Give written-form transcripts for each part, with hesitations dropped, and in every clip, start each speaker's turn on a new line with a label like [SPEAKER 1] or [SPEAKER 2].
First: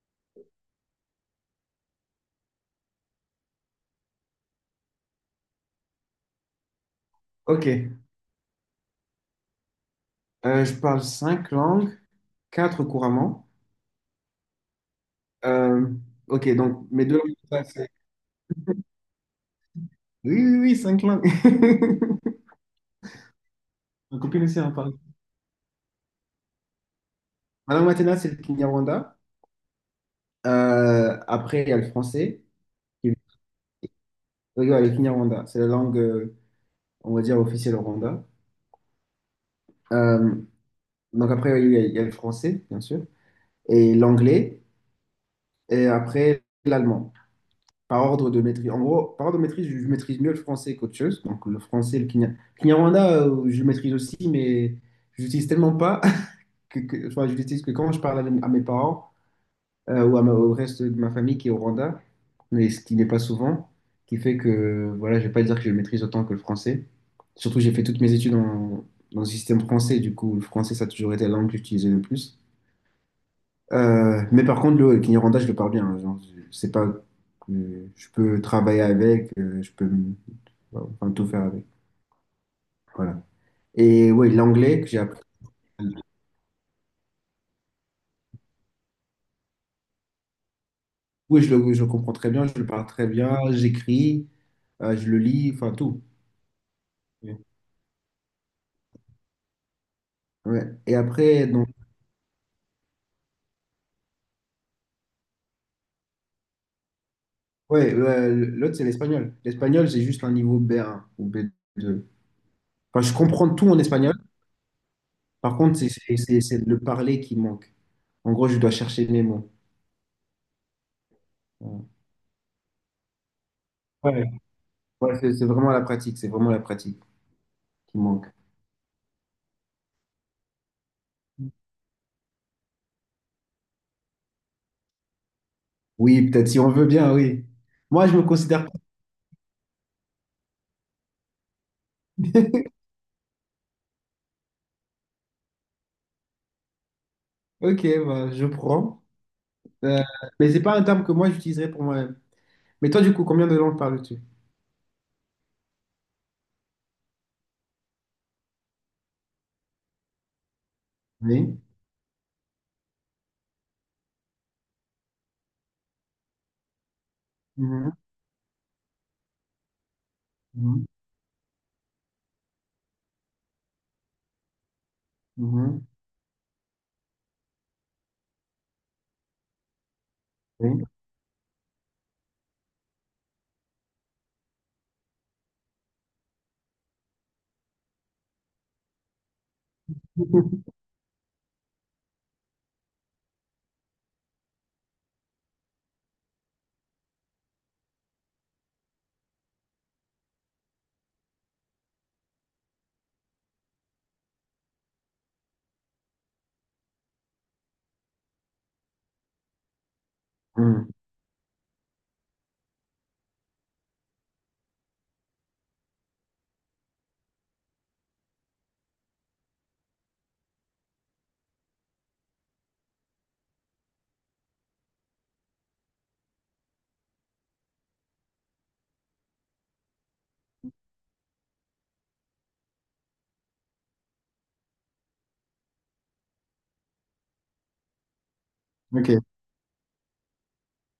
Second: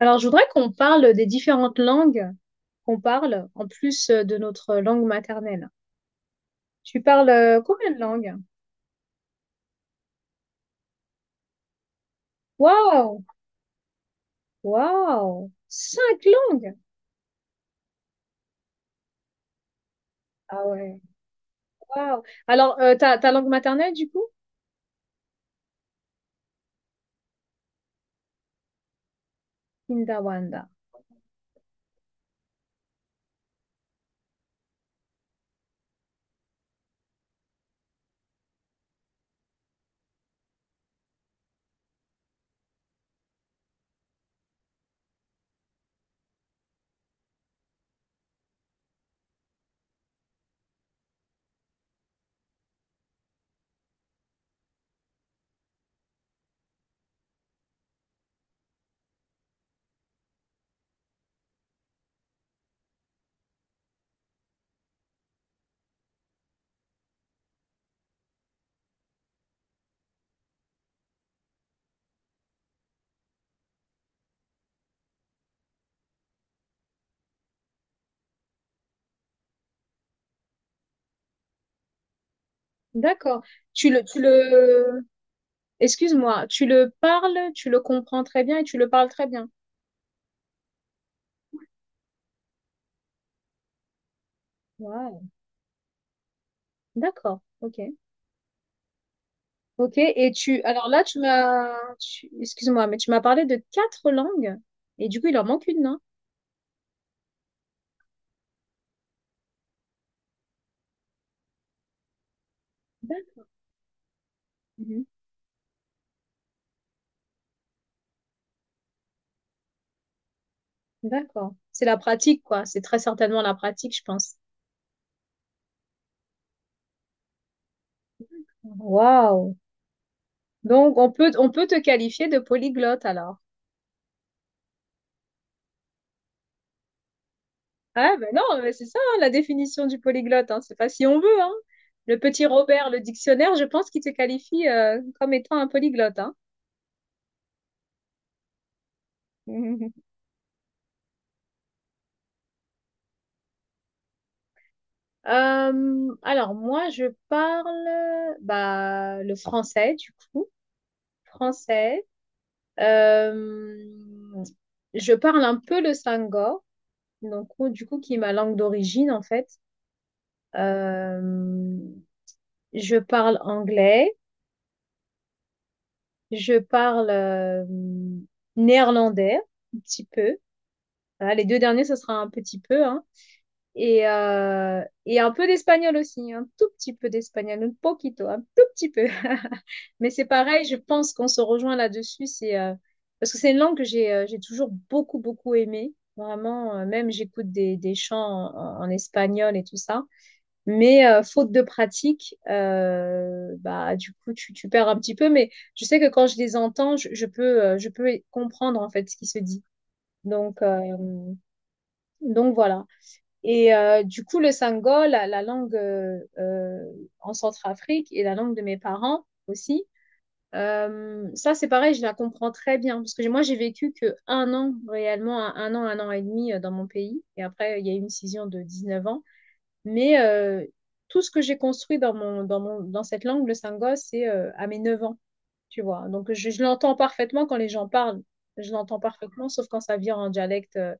[SPEAKER 1] Alors, je voudrais qu'on parle des différentes langues qu'on parle en plus de notre langue maternelle. Tu parles
[SPEAKER 2] Ok.
[SPEAKER 1] combien de langues?
[SPEAKER 2] Je parle cinq langues, quatre
[SPEAKER 1] Waouh!
[SPEAKER 2] couramment.
[SPEAKER 1] Waouh!
[SPEAKER 2] Euh,
[SPEAKER 1] Cinq
[SPEAKER 2] ok,
[SPEAKER 1] langues!
[SPEAKER 2] donc mes deux langues, ça, c'est- Oui, oui,
[SPEAKER 1] Ah
[SPEAKER 2] oui,
[SPEAKER 1] ouais,
[SPEAKER 2] cinq langues.
[SPEAKER 1] waouh! Alors, ta langue maternelle, du
[SPEAKER 2] Ma
[SPEAKER 1] coup?
[SPEAKER 2] copine aussi en parle. Ma langue maternelle, c'est le Kinyarwanda.
[SPEAKER 1] Kindawanda.
[SPEAKER 2] Après, il y a le français. Oui, ouais, le Kinyarwanda, c'est la langue, on va dire, officielle au Rwanda. Euh, donc après, oui, il y a, le français, bien sûr, et l'anglais, et après, l'allemand. Par ordre de maîtrise. En gros, par ordre de maîtrise, je maîtrise mieux le français qu'autre chose. Donc le français, le kenya- Kinyarwanda, je le maîtrise aussi, mais je l'utilise tellement pas enfin, je l'utilise que quand je parle à mes parents ou à ma- au reste de ma famille qui est au Rwanda, mais ce qui n'est pas souvent, qui fait que voilà, je vais pas dire que je le maîtrise autant que le français. Surtout, j'ai fait toutes mes études en- dans le système français, du coup, le français, ça a toujours été la langue que j'utilisais le plus. Mais par contre, le Kinyarwanda, je le parle bien. Genre, je- c'est pas que je peux travailler avec, je peux m- enfin, tout faire avec. Voilà.
[SPEAKER 1] D'accord. Tu le,
[SPEAKER 2] Et
[SPEAKER 1] tu
[SPEAKER 2] oui, l'anglais que j'ai
[SPEAKER 1] le,
[SPEAKER 2] appris.
[SPEAKER 1] Excuse-moi, tu le parles, tu le comprends très bien et tu le parles très bien.
[SPEAKER 2] Oui, je le comprends très bien, je le parle très bien, j'écris, je le
[SPEAKER 1] Waouh!
[SPEAKER 2] lis, enfin tout.
[SPEAKER 1] D'accord. Ok. Ok. Et tu,
[SPEAKER 2] Ouais.
[SPEAKER 1] alors
[SPEAKER 2] Et
[SPEAKER 1] là, tu
[SPEAKER 2] après, donc,
[SPEAKER 1] m'as, tu- excuse-moi, mais tu m'as parlé de quatre langues et du coup, il en manque une, non?
[SPEAKER 2] ouais, l'autre, c'est l'espagnol. L'espagnol, c'est juste un niveau B1 ou B2. Enfin, je
[SPEAKER 1] D'ac-
[SPEAKER 2] comprends tout en espagnol.
[SPEAKER 1] mhm.
[SPEAKER 2] Par contre, c'est le parler qui manque. En gros, je dois chercher mes mots.
[SPEAKER 1] D'accord. C'est la pratique, quoi. C'est très certainement la pratique, je
[SPEAKER 2] Ouais,
[SPEAKER 1] pense.
[SPEAKER 2] ouais, c'est vraiment la pratique. C'est vraiment la pratique qui manque.
[SPEAKER 1] Waouh. Donc, on peut te qualifier de polyglotte, alors.
[SPEAKER 2] Oui, peut-être si on veut bien, oui. Moi,
[SPEAKER 1] Ah,
[SPEAKER 2] je me
[SPEAKER 1] ben non,
[SPEAKER 2] considère
[SPEAKER 1] mais
[SPEAKER 2] pas.
[SPEAKER 1] c'est ça, hein, la définition du polyglotte, hein. C'est pas si on veut, hein. Le petit Robert, le dictionnaire, je pense qu'il te qualifie, comme étant un polyglotte, hein.
[SPEAKER 2] Ok, bah, je prends. Euh, mais c'est pas un terme que moi j'utiliserais pour moi-même. Mais toi, du coup, combien de langues parles-tu?
[SPEAKER 1] Alors moi je parle bah, le français du coup
[SPEAKER 2] Oui.
[SPEAKER 1] français. Euh, je parle un peu le sangor. Donc, oh, du
[SPEAKER 2] Mhm,
[SPEAKER 1] coup, qui est ma langue d'origine, en fait.
[SPEAKER 2] mhm,
[SPEAKER 1] Euh, je parle anglais,
[SPEAKER 2] mhm.
[SPEAKER 1] je parle néerlandais, un petit peu.
[SPEAKER 2] Oui.
[SPEAKER 1] Voilà, les deux derniers, ce sera un petit peu, hein. Et un peu d'espagnol aussi, un tout petit peu d'espagnol, un poquito, un tout petit peu. Mais c'est pareil, je pense qu'on se rejoint là-dessus, c'est parce que c'est une langue que j'ai toujours beaucoup, beaucoup aimée. Vraiment, même j'écoute des chants en espagnol et tout ça. Mais faute de pratique, bah, du coup, tu perds un petit peu. Mais je sais que quand je les entends, je peux comprendre en fait ce qui se dit. Donc, euh,
[SPEAKER 2] Mhm.
[SPEAKER 1] donc voilà. Et du coup, le sango, la langue en Centrafrique et la langue de mes parents aussi, ça c'est pareil, je la comprends très bien. Moi, j'ai vécu que un an réellement, un an et demi dans mon pays. Et après, il y a eu une scission de 19 ans. Mais tout ce que j'ai construit dans cette langue, le sango, c'est à mes 9 ans, tu vois. Donc, je l'entends parfaitement quand les gens parlent. Je l'entends
[SPEAKER 2] Ok.
[SPEAKER 1] parfaitement, sauf quand ça vient en dialecte euh,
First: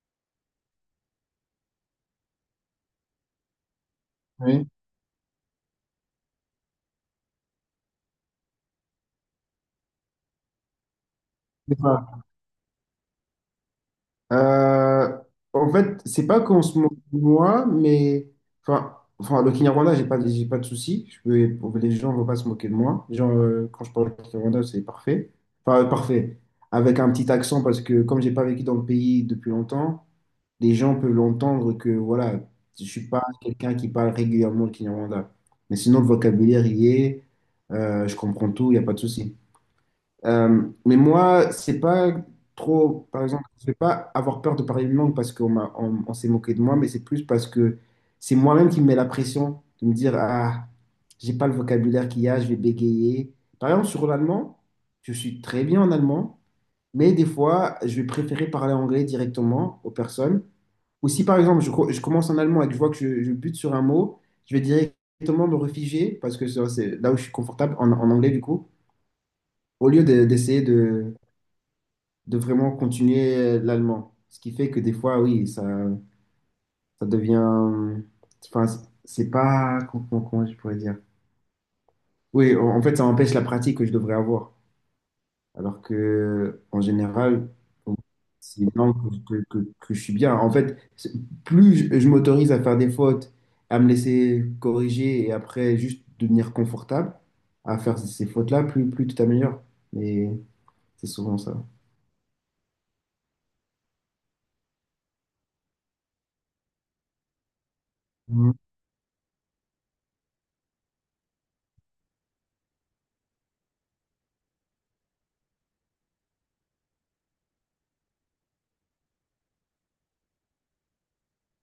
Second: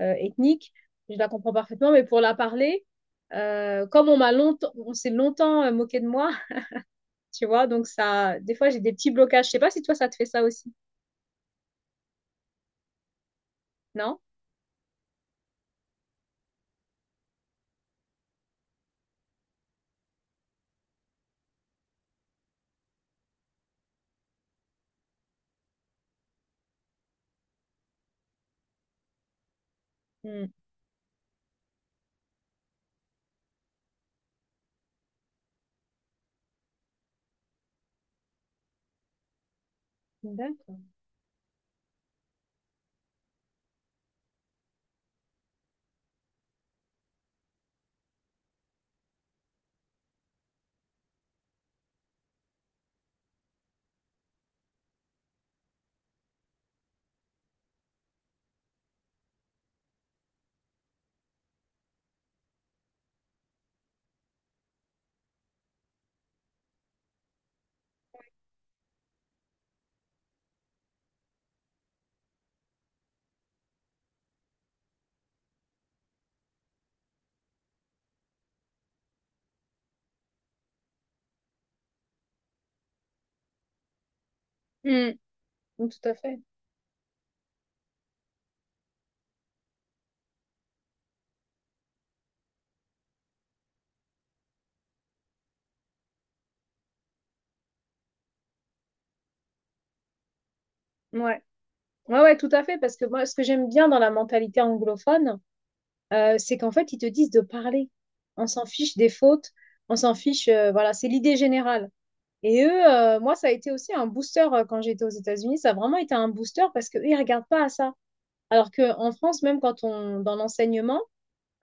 [SPEAKER 1] euh, ethnique. Je la comprends parfaitement, mais pour la parler, comme
[SPEAKER 2] Oui.
[SPEAKER 1] on s'est longtemps moqué de moi, tu vois. Donc, ça, des fois, j'ai des petits blocages. Je sais pas si toi, ça te fait ça aussi, non?
[SPEAKER 2] Euh, En fait, c'est pas qu'en ce moment, moi, mais enfin, le Kinyarwanda, j'ai pas de souci. Je peux, pour- les gens vont pas se moquer de moi. Les gens, quand je parle Kinyarwanda, c'est parfait. Enfin, parfait. Avec un petit accent, parce que comme j'ai pas vécu dans le pays depuis longtemps,
[SPEAKER 1] Hmm.
[SPEAKER 2] les gens peuvent l'entendre que voilà, je suis pas quelqu'un qui parle régulièrement le Kinyarwanda. Mais sinon, le vocabulaire y est, je comprends tout, il n'y a pas de souci.
[SPEAKER 1] D'accord.
[SPEAKER 2] Mais moi, c'est pas trop, par exemple, je vais pas avoir peur de parler une langue parce qu'on s'est moqué de moi, mais c'est plus parce que c'est moi-même qui me mets la pression de me dire, ah, j'ai pas le vocabulaire qu'il y a, je vais bégayer. Par exemple, sur l'allemand, je suis très bien en allemand, mais des fois, je vais préférer parler anglais directement aux personnes. Ou si, par exemple, co- je commence en allemand et que je vois que je bute sur un mot, je vais directement me réfugier parce que ça, c'est là où je suis confortable en, en anglais, du coup, au lieu de- d'essayer de vraiment continuer l'allemand. Ce qui fait que des fois, oui, ça devient... Enfin, c'est pas... Comment, comment je pourrais dire? Oui, en fait, ça empêche la pratique que je devrais avoir.
[SPEAKER 1] Hmm.
[SPEAKER 2] Alors
[SPEAKER 1] Tout à fait.
[SPEAKER 2] que, en général, bon, c'est une langue que je suis bien. En fait, c'est- plus je m'autorise à faire des fautes, à me laisser corriger et après juste devenir confortable à faire ces fautes-là, plus tu t'améliores. Mais c'est souvent
[SPEAKER 1] Ouais.
[SPEAKER 2] ça.
[SPEAKER 1] Ouais, tout à fait. Parce que moi, ce que j'aime bien dans la mentalité anglophone, c'est qu'en fait, ils te disent de parler. On
[SPEAKER 2] Mhm.
[SPEAKER 1] s'en fiche des fautes, on s'en fiche, voilà, c'est l'idée générale. Et eux, moi, ça a été aussi un booster quand j'étais aux États-Unis. Ça a vraiment été un booster parce qu'eux, ils ne regardent pas à ça. Alors qu'en France, même dans l'enseignement,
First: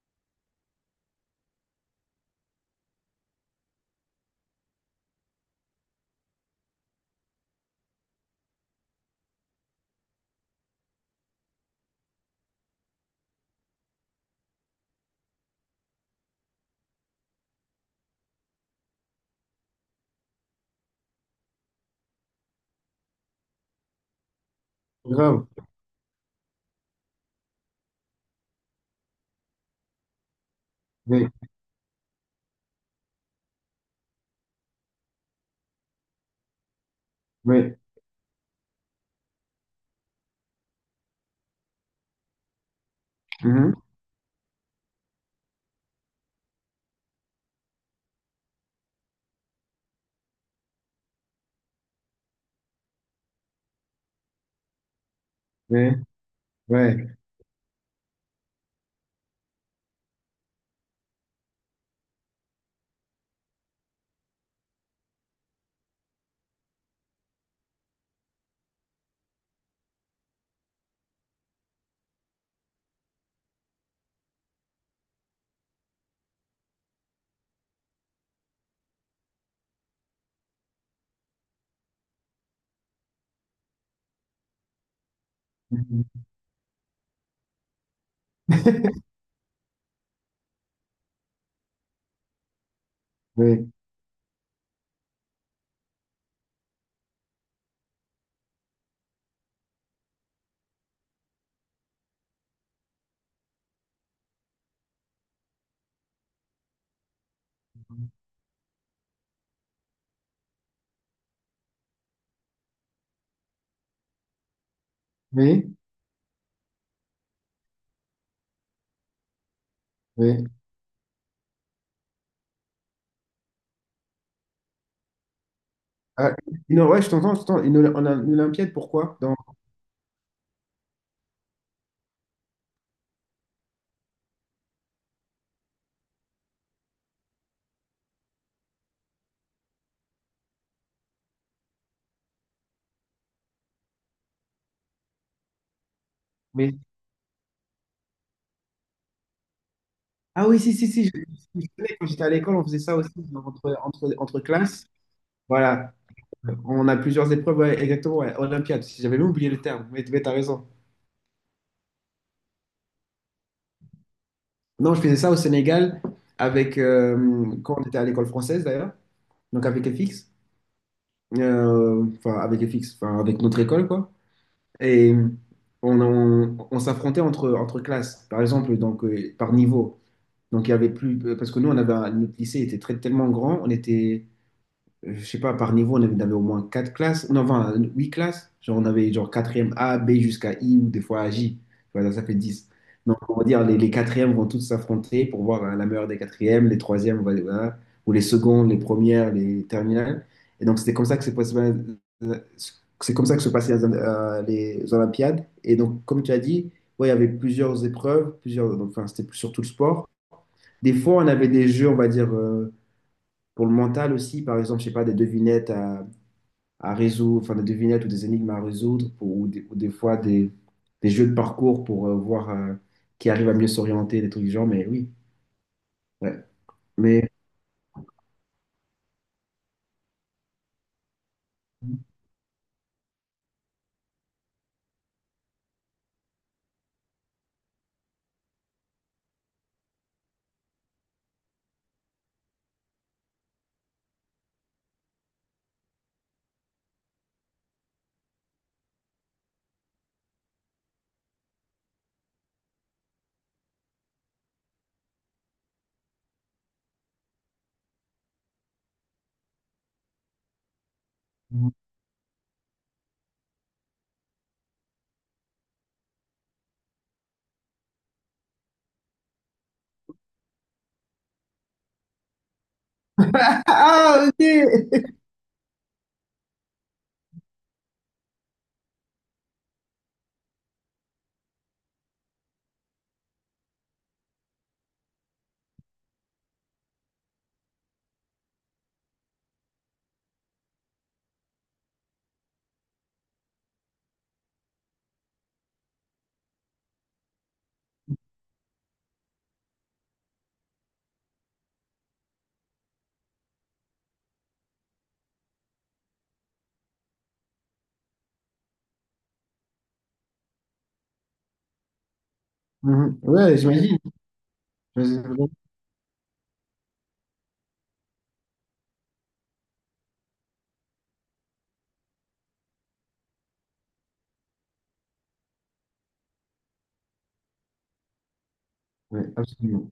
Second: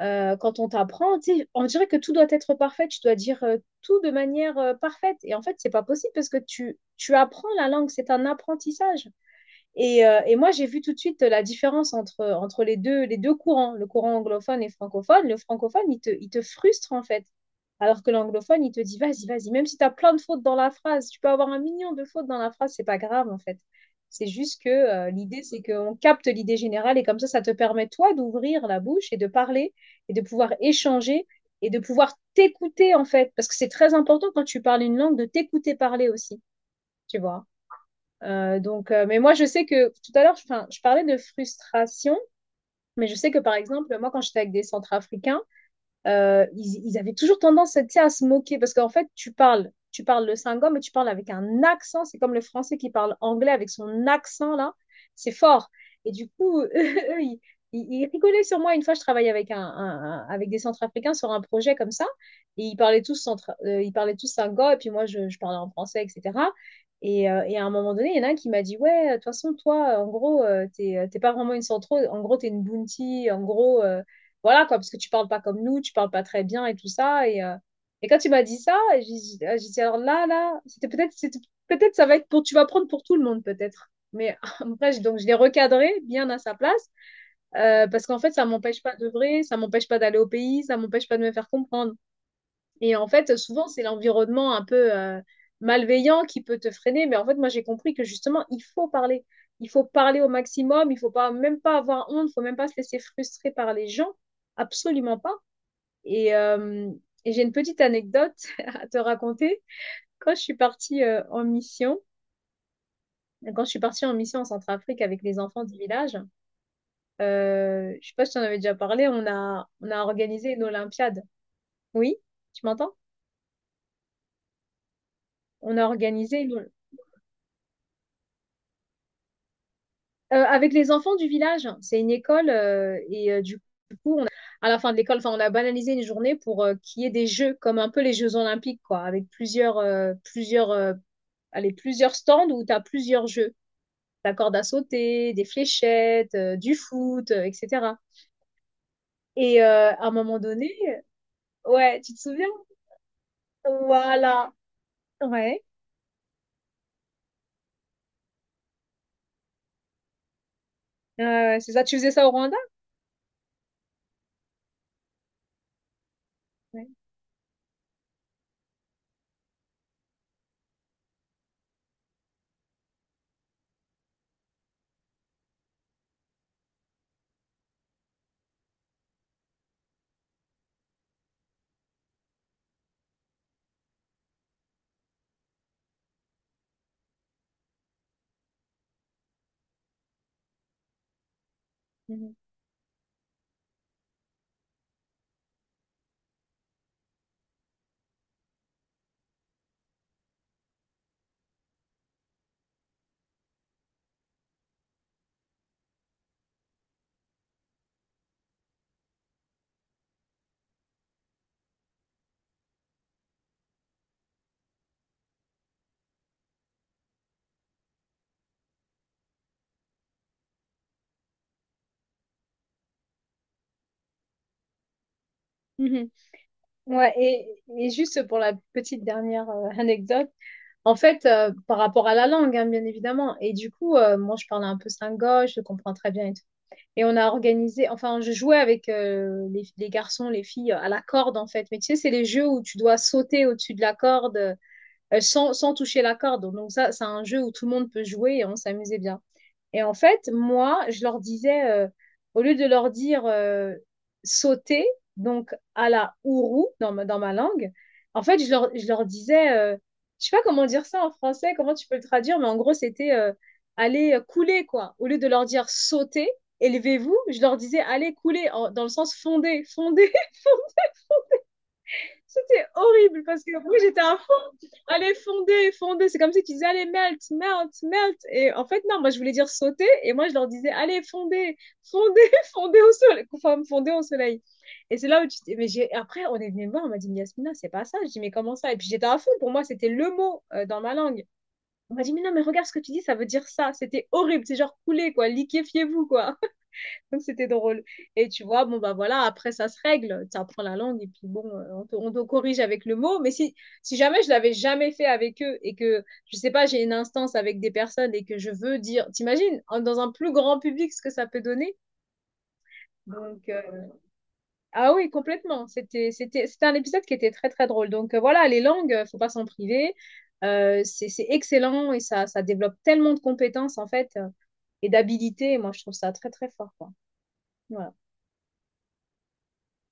[SPEAKER 1] quand on t'apprend, tu sais, on dirait que tout doit être parfait. Tu dois dire tout de manière parfaite. Et en fait, c'est pas possible parce que tu apprends la langue. C'est un apprentissage. Et moi, j'ai vu tout de suite la différence entre les deux courants, le courant anglophone et francophone. Le francophone, il te frustre en fait. Alors que l'anglophone, il te dit, vas-y, vas-y, même si tu as plein de fautes dans la phrase, tu peux avoir un million de fautes dans la phrase, c'est pas grave en fait. C'est juste que l'idée,
[SPEAKER 2] Grave.
[SPEAKER 1] c'est qu'on capte l'idée générale et comme ça te permet, toi, d'ouvrir la bouche et de parler et de pouvoir échanger
[SPEAKER 2] Oui,
[SPEAKER 1] et de pouvoir t'écouter, en fait. Parce que c'est très important quand tu parles une langue de t'écouter parler aussi, tu vois.
[SPEAKER 2] oui.
[SPEAKER 1] Donc, mais moi, je sais que tout à l'heure, 'fin, je parlais de frustration, mais je sais que par
[SPEAKER 2] Mhm.
[SPEAKER 1] exemple, moi, quand j'étais avec des centrafricains, ils avaient toujours tendance, tu sais, à se moquer parce qu'en fait, tu parles le singom, mais tu parles avec un accent. C'est comme le français qui parle anglais avec son accent là, c'est fort.
[SPEAKER 2] Oui.
[SPEAKER 1] Et du coup, eux,
[SPEAKER 2] Ouais.
[SPEAKER 1] ils, ils rigolaient sur moi. Une fois, je travaillais avec avec des Centrafricains sur un projet comme ça, et ils parlaient tous singom, et puis moi, je parlais en français, etc. Et à un moment donné, il y en a un qui m'a dit, ouais, de toute façon, toi, en gros, t'es, t'es pas vraiment une centro, en gros, t'es une bounty, en gros. Voilà, quoi, parce que tu parles pas comme nous, tu parles pas très bien et tout ça. Et quand tu m'as dit ça, j'ai dit, alors là, là, c'était peut-être, peut-être ça va être pour, tu vas prendre pour tout le monde, peut-être. Mais après, donc je l'ai recadré
[SPEAKER 2] Mhm.
[SPEAKER 1] bien à sa place, parce qu'en fait, ça m'empêche pas d'œuvrer, ça m'empêche pas d'aller au pays, ça m'empêche pas de me faire comprendre. Et en fait, souvent,
[SPEAKER 2] Oui,
[SPEAKER 1] c'est l'environnement un peu malveillant qui peut te freiner, mais en fait, moi, j'ai compris que justement, il faut parler. Il faut parler au maximum, il faut pas, même pas avoir honte, il faut même pas se laisser frustrer par les gens. Absolument pas. Et, euh, et j'ai une petite anecdote à te raconter. Quand je suis partie en mission, quand je suis partie en mission en Centrafrique avec les enfants
[SPEAKER 2] oui,
[SPEAKER 1] du village, je sais pas si tu en avais déjà parlé, on a
[SPEAKER 2] oui.
[SPEAKER 1] organisé une Olympiade. Oui, tu m'entends? On a
[SPEAKER 2] Ah,
[SPEAKER 1] organisé une...
[SPEAKER 2] non, ouais, je t'entends. Une, Oly- en- une Olympiade, pourquoi? Dans...
[SPEAKER 1] Avec les enfants du village. C'est une école et du à la fin de l'école, enfin, on a banalisé une journée pour qu'il y ait des jeux, comme un peu les Jeux Olympiques, quoi, avec plusieurs, allez, plusieurs stands où tu as plusieurs jeux. La corde à sauter, des fléchettes,
[SPEAKER 2] Mais...
[SPEAKER 1] du foot, etc. Et à un moment
[SPEAKER 2] Ah oui,
[SPEAKER 1] donné,
[SPEAKER 2] si, si, si. Je connais,
[SPEAKER 1] ouais,
[SPEAKER 2] quand
[SPEAKER 1] tu te
[SPEAKER 2] j'étais à
[SPEAKER 1] souviens?
[SPEAKER 2] l'école, on faisait ça aussi dans- entre
[SPEAKER 1] Voilà.
[SPEAKER 2] classes.
[SPEAKER 1] Ouais.
[SPEAKER 2] Voilà. On a plusieurs épreuves, ouais, exactement. Ouais, Olympiade. Si j'avais même oublié le terme, mais, t'as raison.
[SPEAKER 1] C'est ça, tu faisais ça au Rwanda?
[SPEAKER 2] Non, je faisais ça au Sénégal avec,
[SPEAKER 1] Ouais.
[SPEAKER 2] quand on était à l'école française d'ailleurs, donc avec FX. Enfin, avec FX, enfin, avec notre école, quoi. Et on s'affrontait entre, classes, par exemple, donc, par niveau. Donc, il y avait plus, parce que nous, on avait un- notre lycée était très, tellement grand, on était, je sais pas, par niveau, on avait au moins quatre classes, non, enfin, huit classes. Genre, on avait genre quatrième A, B jusqu'à I ou des fois à J. Voilà, ça fait
[SPEAKER 1] Mhm.
[SPEAKER 2] 10. Donc, on va dire, les quatrièmes vont toutes s'affronter pour voir hein, la meilleure des quatrièmes, les troisièmes, on va- voilà, ou les secondes, les premières, les terminales. Et donc, c'était comme ça que c'est possible. C'est comme ça que se passaient les Olympiades. Et donc, comme tu as dit, ouais, il y avait plusieurs épreuves, plusieurs, donc, enfin, c'était plus surtout le sport. Des fois, on avait des jeux, on va dire, pour le mental aussi, par exemple, je sais pas, des devinettes à résoudre, enfin des devinettes ou des énigmes à résoudre pour- ou des fois des jeux de parcours pour voir qui arrive à mieux s'orienter, des trucs du genre, mais oui,
[SPEAKER 1] Mhm.
[SPEAKER 2] ouais.
[SPEAKER 1] Ouais,
[SPEAKER 2] Mais...
[SPEAKER 1] et juste pour la petite dernière anecdote, en fait, par rapport à la langue, hein, bien évidemment, et du coup, moi, je parlais un peu slingoche, je le comprends très bien et tout. Et on a organisé, enfin, je jouais avec les garçons, les filles à la corde, en fait. Mais tu sais, c'est les jeux où tu dois sauter au-dessus de la corde, sans toucher la corde. Donc ça, c'est un jeu où tout le monde peut jouer et on s'amusait bien. Et en fait, moi, je leur disais, au lieu de leur dire sauter, donc à la ourou dans ma langue, en fait, je leur disais, je sais pas comment dire ça en français, comment tu peux le traduire, mais en gros, c'était aller couler, quoi. Au lieu de leur dire sauter, élevez-vous, je leur disais allez couler, dans le sens fonder, fonder, c'était horrible parce que moi j'étais à
[SPEAKER 2] Ah, ok!
[SPEAKER 1] fond. Allez, fonder, fonder. C'est comme si tu disais allez, melt, melt, melt. Et en fait, non, moi je voulais dire sauter et moi je leur disais allez, fonder, fonder, fonder au soleil. Enfin, fonder au soleil. Et c'est là où mais j'ai... après, on est venu me voir, on m'a dit mais Yasmina, c'est pas ça. Je dis mais comment ça? Et puis j'étais à fond. Pour moi, c'était le mot dans ma langue. On m'a dit mais non, mais regarde ce que tu dis, ça veut dire ça. C'était horrible. C'est genre couler, quoi. Liquéfiez-vous, quoi. Donc, c'était drôle. Et tu vois, bon, bah voilà, après, ça se règle. Tu apprends la langue et puis bon, on te corrige avec le mot. Mais si, si jamais je l'avais jamais fait avec eux et que, je sais pas, j'ai une instance avec des personnes et que je veux dire, t'imagines, dans un plus grand public, ce que ça peut donner?
[SPEAKER 2] Mhm.
[SPEAKER 1] Donc,
[SPEAKER 2] Ouais, j'imagine.
[SPEAKER 1] ah oui,
[SPEAKER 2] J'imagine.
[SPEAKER 1] complètement. C'était un épisode qui était très, très drôle. Donc, voilà, les langues, faut pas s'en priver. C'est excellent et ça développe tellement de compétences, en fait, et d'habilités. Moi, je trouve ça très, très fort, quoi. Voilà.
[SPEAKER 2] Ouais, absolument.